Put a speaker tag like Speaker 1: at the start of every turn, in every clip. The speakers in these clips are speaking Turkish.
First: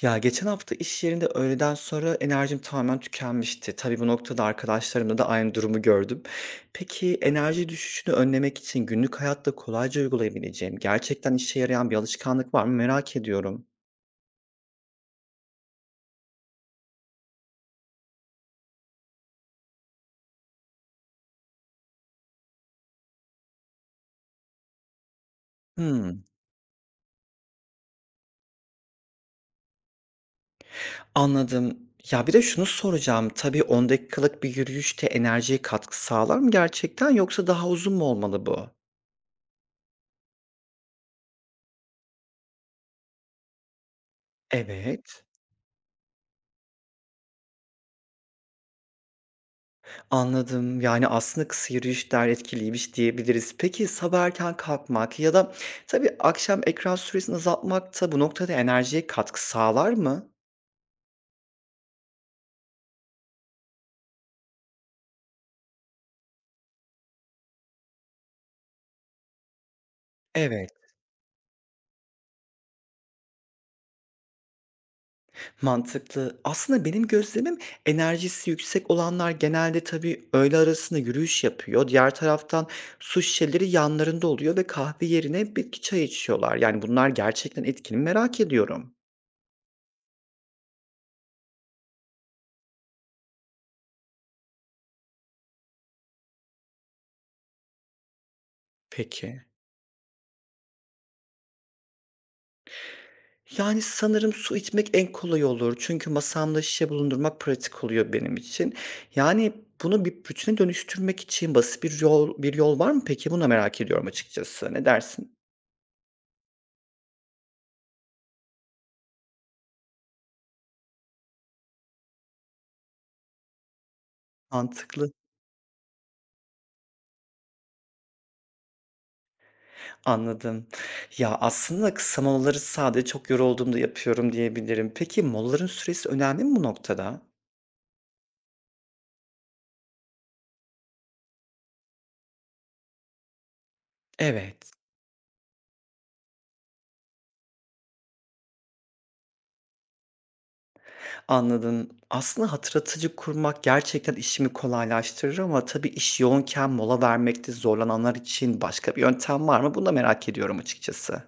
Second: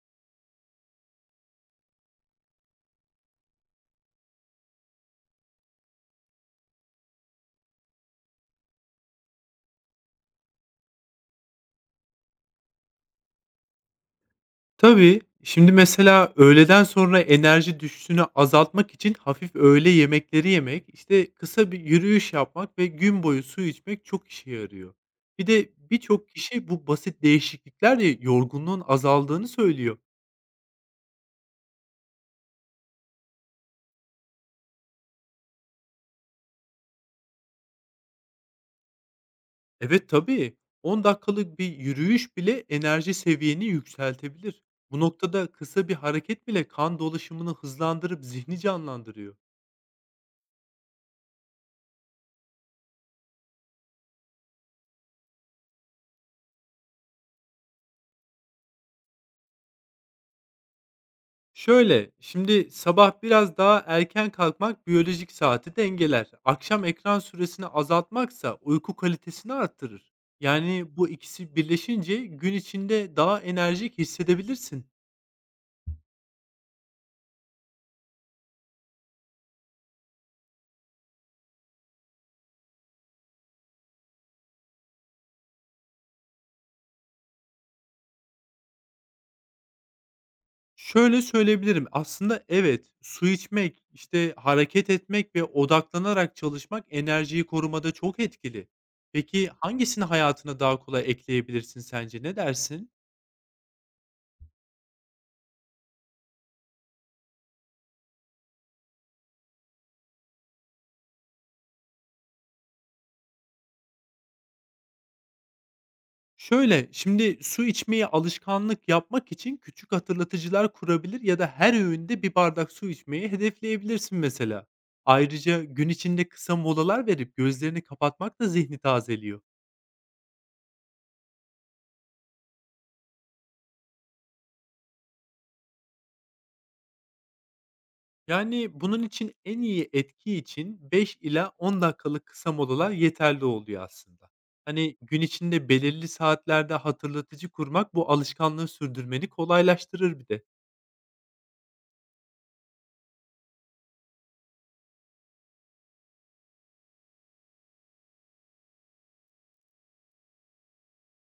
Speaker 1: Ya, geçen hafta iş yerinde öğleden sonra enerjim tamamen tükenmişti. Tabii bu noktada arkadaşlarımda da aynı durumu gördüm. Peki enerji düşüşünü önlemek için günlük hayatta kolayca uygulayabileceğim, gerçekten işe yarayan bir alışkanlık var mı merak ediyorum.
Speaker 2: Tabii. Şimdi mesela öğleden sonra enerji düşüşünü azaltmak için hafif öğle yemekleri yemek, işte kısa bir yürüyüş yapmak ve gün boyu su içmek çok işe yarıyor. Bir de
Speaker 1: Hımm,
Speaker 2: birçok kişi bu basit değişikliklerle yorgunluğun azaldığını söylüyor.
Speaker 1: anladım. Ya, bir de şunu soracağım, tabii 10 dakikalık bir yürüyüş de enerjiye katkı sağlar mı gerçekten yoksa daha uzun mu olmalı bu?
Speaker 2: Evet, tabii. 10 dakikalık bir yürüyüş bile enerji seviyeni yükseltebilir. Bu
Speaker 1: Evet.
Speaker 2: noktada kısa bir hareket bile kan dolaşımını hızlandırıp zihni canlandırıyor.
Speaker 1: Anladım. Yani, aslında kısa yürüyüşler etkiliymiş diyebiliriz. Peki, sabah erken kalkmak ya da tabii akşam ekran süresini azaltmak da bu noktada enerjiye katkı sağlar mı?
Speaker 2: Şöyle, şimdi sabah biraz daha erken kalkmak biyolojik saati dengeler. Akşam ekran süresini azaltmaksa uyku kalitesini arttırır.
Speaker 1: Evet.
Speaker 2: Yani bu ikisi birleşince gün içinde daha enerjik hissedebilirsin.
Speaker 1: Mantıklı. Aslında benim gözlemim enerjisi yüksek olanlar genelde tabii öğle arasında yürüyüş yapıyor. Diğer taraftan su şişeleri yanlarında oluyor ve kahve yerine bitki çayı içiyorlar. Yani, bunlar gerçekten etkili mi merak ediyorum.
Speaker 2: Şöyle söyleyebilirim. Aslında evet, su içmek, işte hareket etmek ve odaklanarak çalışmak enerjiyi korumada çok etkili.
Speaker 1: Peki.
Speaker 2: Peki hangisini hayatına daha kolay ekleyebilirsin sence? Ne dersin?
Speaker 1: Yani, sanırım su içmek en kolay olur. Çünkü masamda şişe bulundurmak pratik oluyor benim için. Yani, bunu bir bütüne dönüştürmek için basit bir yol var mı peki? Bunu da merak ediyorum açıkçası. Ne dersin?
Speaker 2: Şöyle, şimdi su içmeyi alışkanlık yapmak için küçük hatırlatıcılar kurabilir ya da her öğünde bir bardak su içmeyi hedefleyebilirsin mesela.
Speaker 1: Mantıklı.
Speaker 2: Ayrıca gün içinde kısa molalar verip gözlerini kapatmak da zihni tazeliyor.
Speaker 1: Anladım. Ya, aslında kısa molaları sadece çok yorulduğumda yapıyorum diyebilirim. Peki molaların süresi önemli mi bu noktada?
Speaker 2: Yani bunun için en iyi etki için 5 ila 10 dakikalık kısa molalar yeterli oluyor aslında.
Speaker 1: Evet.
Speaker 2: Hani gün içinde belirli saatlerde hatırlatıcı kurmak bu alışkanlığı sürdürmeni kolaylaştırır bir de.
Speaker 1: Anladım. Aslında hatırlatıcı kurmak gerçekten işimi kolaylaştırır ama tabii iş yoğunken mola vermekte zorlananlar için başka bir yöntem var mı? Bunu da merak ediyorum açıkçası.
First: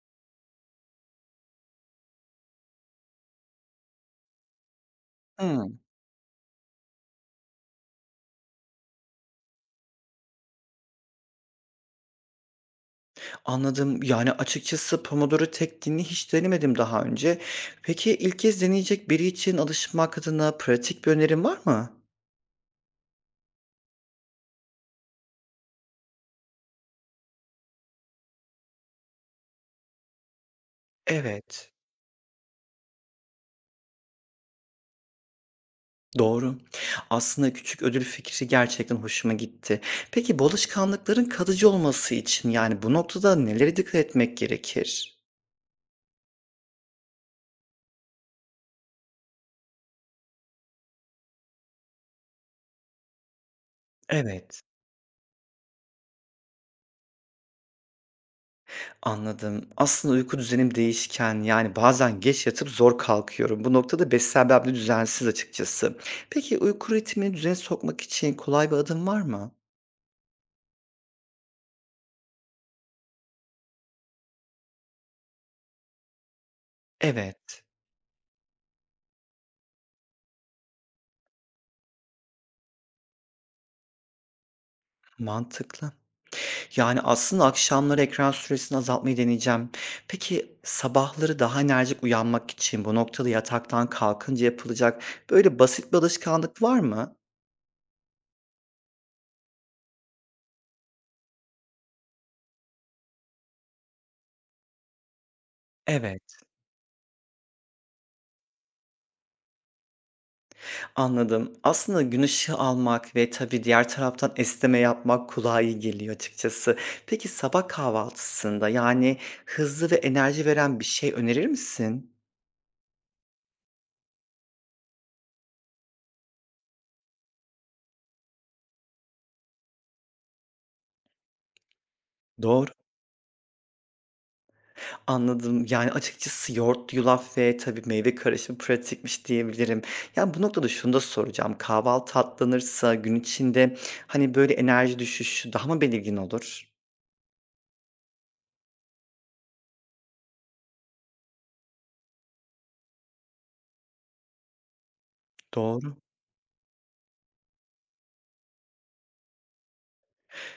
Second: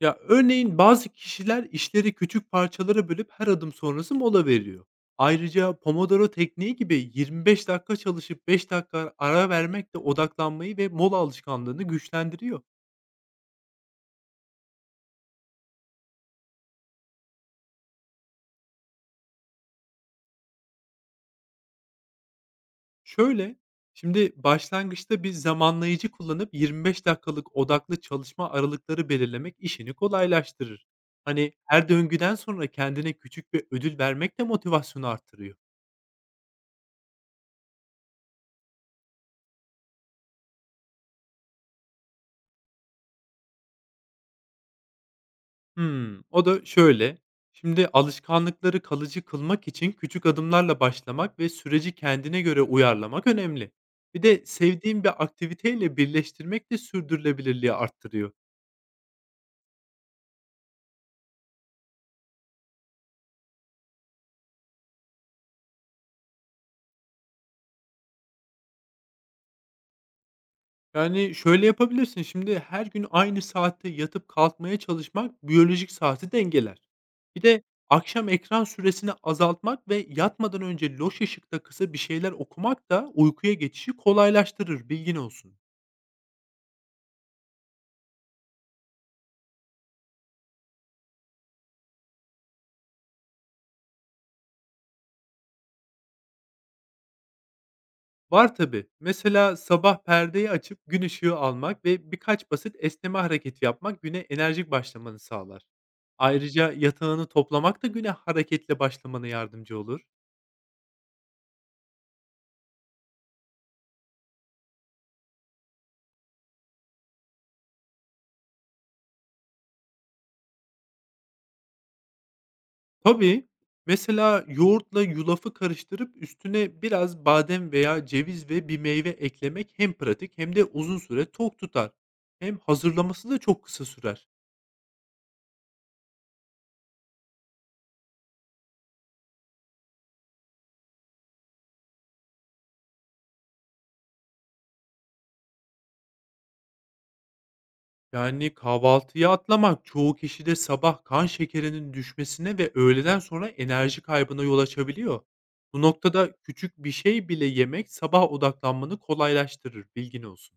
Speaker 2: Ya, örneğin bazı kişiler işleri küçük parçalara bölüp her adım sonrası mola veriyor. Ayrıca
Speaker 1: Hmm.
Speaker 2: Pomodoro tekniği gibi 25 dakika çalışıp 5 dakika ara vermek de odaklanmayı ve mola alışkanlığını güçlendiriyor.
Speaker 1: Anladım. Yani açıkçası Pomodoro tekniğini hiç denemedim daha önce. Peki ilk kez deneyecek biri için alışmak adına pratik bir önerin var mı?
Speaker 2: Şöyle, şimdi başlangıçta bir zamanlayıcı kullanıp 25 dakikalık odaklı çalışma aralıkları belirlemek işini kolaylaştırır. Hani
Speaker 1: Evet.
Speaker 2: her döngüden sonra kendine küçük bir ödül vermek de motivasyonu artırıyor.
Speaker 1: Doğru. Aslında küçük ödül fikri gerçekten hoşuma gitti. Peki bu alışkanlıkların kalıcı olması için yani bu noktada nelere dikkat etmek gerekir?
Speaker 2: Hımm, o da şöyle: şimdi alışkanlıkları kalıcı kılmak için küçük adımlarla başlamak ve süreci kendine göre uyarlamak önemli. Bir de
Speaker 1: Evet,
Speaker 2: sevdiğin bir aktiviteyle birleştirmek de sürdürülebilirliği arttırıyor.
Speaker 1: anladım. Aslında uyku düzenim değişken, yani bazen geç yatıp zor kalkıyorum. Bu noktada beslenmem de düzensiz açıkçası. Peki uyku ritmini düzene sokmak için kolay bir adım var mı?
Speaker 2: Yani, şöyle yapabilirsin: şimdi her gün aynı saatte yatıp kalkmaya çalışmak biyolojik saati dengeler. Bir
Speaker 1: Evet,
Speaker 2: de akşam ekran süresini azaltmak ve yatmadan önce loş ışıkta kısa bir şeyler okumak da uykuya geçişi kolaylaştırır, bilgin olsun.
Speaker 1: mantıklı. Yani aslında akşamları ekran süresini azaltmayı deneyeceğim. Peki sabahları daha enerjik uyanmak için bu noktada yataktan kalkınca yapılacak böyle basit bir alışkanlık var mı?
Speaker 2: Var tabii. Mesela sabah perdeyi açıp gün ışığı almak ve birkaç basit esneme hareketi yapmak güne enerjik başlamanı sağlar.
Speaker 1: Evet.
Speaker 2: Ayrıca yatağını toplamak da güne hareketle başlamana yardımcı olur.
Speaker 1: Anladım. Aslında gün ışığı almak ve tabii diğer taraftan esneme yapmak kulağa iyi geliyor açıkçası. Peki sabah kahvaltısında, yani, hızlı ve enerji veren bir şey önerir misin?
Speaker 2: Tabii. Mesela yoğurtla yulafı karıştırıp üstüne biraz badem veya ceviz ve bir meyve eklemek hem pratik hem de uzun süre tok tutar. Hem
Speaker 1: Doğru,
Speaker 2: hazırlaması da çok kısa sürer.
Speaker 1: anladım. Yani, açıkçası yoğurt, yulaf ve tabii meyve karışımı pratikmiş diyebilirim. Ya, bu noktada şunu da soracağım. Kahvaltı atlanırsa gün içinde, hani, böyle, enerji düşüşü daha mı belirgin olur?
Speaker 2: Yani, kahvaltıyı atlamak çoğu kişide sabah kan şekerinin düşmesine ve öğleden sonra enerji kaybına yol açabiliyor. Bu
Speaker 1: Doğru.
Speaker 2: noktada küçük bir şey bile yemek sabah odaklanmanı kolaylaştırır, bilgin olsun.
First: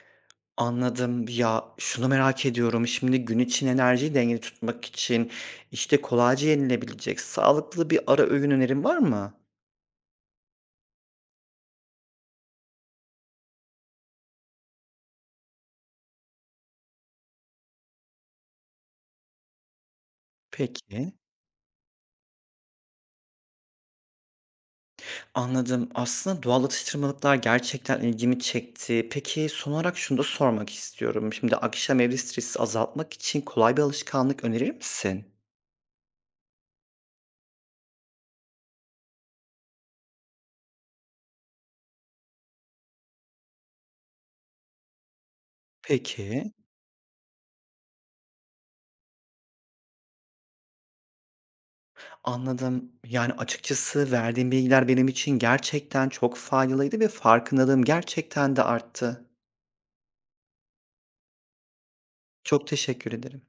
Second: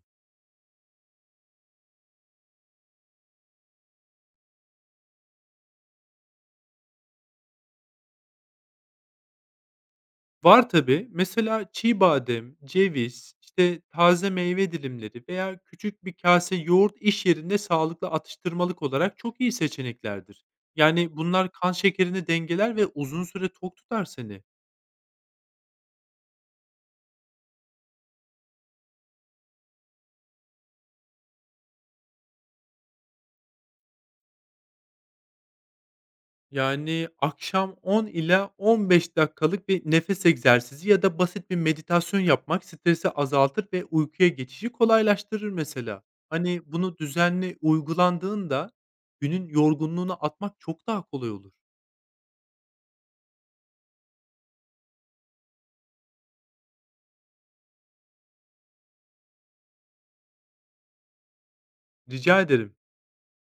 Speaker 1: Anladım. Ya, şunu merak ediyorum, şimdi gün için enerjiyi dengeli tutmak için, işte, kolayca yenilebilecek sağlıklı bir ara öğün önerin var mı?
Speaker 2: Var tabi. Mesela çiğ badem, ceviz, işte taze meyve dilimleri veya küçük bir kase yoğurt iş yerinde sağlıklı atıştırmalık olarak çok iyi seçeneklerdir.
Speaker 1: Peki,
Speaker 2: Yani bunlar kan şekerini dengeler ve uzun süre tok tutar seni.
Speaker 1: anladım. Aslında doğal atıştırmalıklar gerçekten ilgimi çekti. Peki, son olarak şunu da sormak istiyorum. Şimdi akşam evde stresi azaltmak için kolay bir alışkanlık önerir misin?
Speaker 2: Yani, akşam 10 ila 15 dakikalık bir nefes egzersizi ya da basit bir meditasyon yapmak stresi azaltır ve uykuya geçişi kolaylaştırır mesela.
Speaker 1: Peki,
Speaker 2: Hani, bunu düzenli uygulandığında günün yorgunluğunu atmak çok daha kolay olur.
Speaker 1: anladım. Yani, açıkçası verdiğin bilgiler benim için gerçekten çok faydalıydı ve farkındalığım gerçekten de arttı.
Speaker 2: Rica
Speaker 1: Çok
Speaker 2: ederim.
Speaker 1: teşekkür ederim.